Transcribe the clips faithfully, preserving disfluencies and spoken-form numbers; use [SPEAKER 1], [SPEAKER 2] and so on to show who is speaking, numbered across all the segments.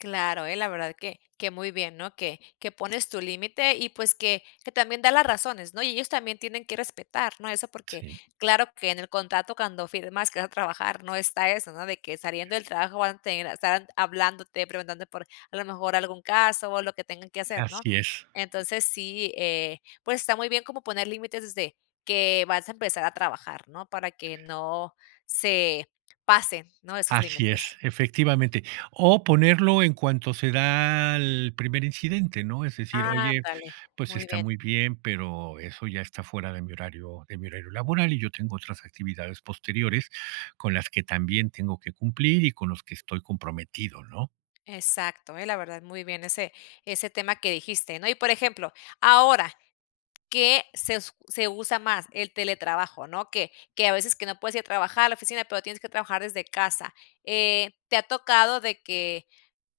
[SPEAKER 1] Claro, ¿eh? La verdad que que muy bien, ¿no? Que que pones tu límite y, pues, que que también da las razones, ¿no? Y ellos también tienen que respetar, ¿no? Eso porque,
[SPEAKER 2] Sí.
[SPEAKER 1] claro que en el contrato cuando firmas, que vas a trabajar, no está eso, ¿no? De que saliendo del trabajo van a tener están hablándote, preguntando por, a lo mejor, algún caso, o lo que tengan que hacer, ¿no?
[SPEAKER 2] Así es.
[SPEAKER 1] Entonces, sí, eh, pues, está muy bien como poner límites desde que vas a empezar a trabajar, ¿no? Para que no se pasen, ¿no? Esos
[SPEAKER 2] Así
[SPEAKER 1] límites.
[SPEAKER 2] es, efectivamente. O ponerlo en cuanto se da el primer incidente, ¿no? Es decir, oye,
[SPEAKER 1] Ándale,
[SPEAKER 2] pues,
[SPEAKER 1] muy
[SPEAKER 2] está
[SPEAKER 1] bien.
[SPEAKER 2] muy bien, pero eso ya está fuera de mi horario de mi horario laboral, y yo tengo otras actividades posteriores, con las que también tengo que cumplir, y con los que estoy comprometido, ¿no?
[SPEAKER 1] Exacto, ¿eh? La verdad muy bien ese ese tema que dijiste, ¿no? Y, por ejemplo, ahora, ¿qué se s se usa más? El teletrabajo, ¿no? Que que a veces que no puedes ir a trabajar a la oficina, pero tienes que trabajar desde casa. Eh, ¿te ha tocado de que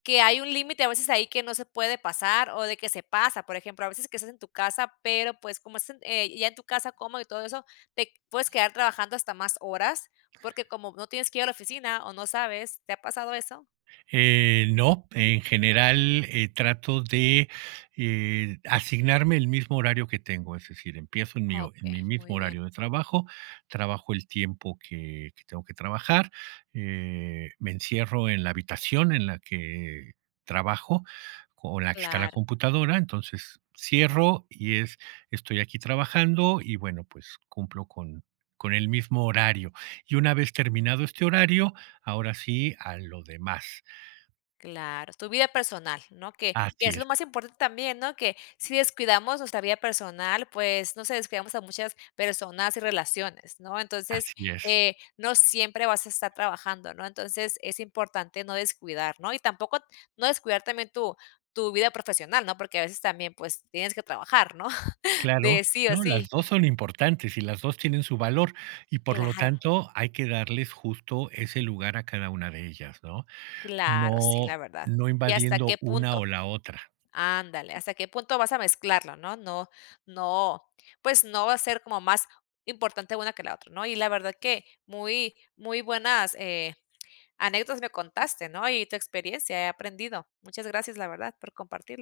[SPEAKER 1] que hay un límite a veces ahí que no se puede pasar, o, de que se pasa? Por ejemplo, a veces que estás en tu casa, pero, pues, como estás eh, ya en tu casa cómodo y todo eso, te puedes quedar trabajando hasta más horas, porque como no tienes que ir a la oficina, o, no sabes, ¿te ha pasado eso?
[SPEAKER 2] Eh, no. En general, eh, trato de, eh, asignarme el mismo horario que tengo. Es decir, empiezo en mi en
[SPEAKER 1] Okey,
[SPEAKER 2] mi
[SPEAKER 1] muy
[SPEAKER 2] mismo
[SPEAKER 1] bien.
[SPEAKER 2] horario de trabajo, trabajo el tiempo que que tengo que trabajar. Eh, me encierro en la habitación en la que trabajo, o, la que está la
[SPEAKER 1] Claro.
[SPEAKER 2] computadora, entonces cierro, y es estoy aquí trabajando y, bueno, pues cumplo con con el mismo horario. Y una vez terminado este horario, ahora sí a lo demás.
[SPEAKER 1] Claro, tu vida personal, ¿no? Que que
[SPEAKER 2] Así
[SPEAKER 1] es lo
[SPEAKER 2] es.
[SPEAKER 1] más importante también, ¿no? Que si descuidamos nuestra vida personal, pues, no sé, descuidamos a muchas personas y relaciones, ¿no? Entonces,
[SPEAKER 2] Así es.
[SPEAKER 1] eh, no siempre vas a estar trabajando, ¿no? Entonces, es importante no descuidar, ¿no? Y tampoco, no descuidar también tu tu vida profesional, ¿no? Porque a veces también, pues, tienes que trabajar, ¿no? De
[SPEAKER 2] Claro,
[SPEAKER 1] sí o
[SPEAKER 2] no, las
[SPEAKER 1] sí.
[SPEAKER 2] dos son importantes, y las dos tienen su valor, y, por lo
[SPEAKER 1] Claro.
[SPEAKER 2] tanto, hay que darles justo ese lugar a cada una de ellas, ¿no?
[SPEAKER 1] Claro, sí, la
[SPEAKER 2] No,
[SPEAKER 1] verdad.
[SPEAKER 2] no
[SPEAKER 1] ¿Y hasta
[SPEAKER 2] invadiendo
[SPEAKER 1] qué
[SPEAKER 2] una, o,
[SPEAKER 1] punto?
[SPEAKER 2] la otra.
[SPEAKER 1] ándale, hasta qué punto vas a mezclarlo, ¿no? No, no, pues, no va a ser como más importante una que la otra, ¿no? Y la verdad que muy, muy buenas, eh, anécdotas me contaste, ¿no? Y tu experiencia he aprendido. Muchas gracias, la verdad, por compartirlo.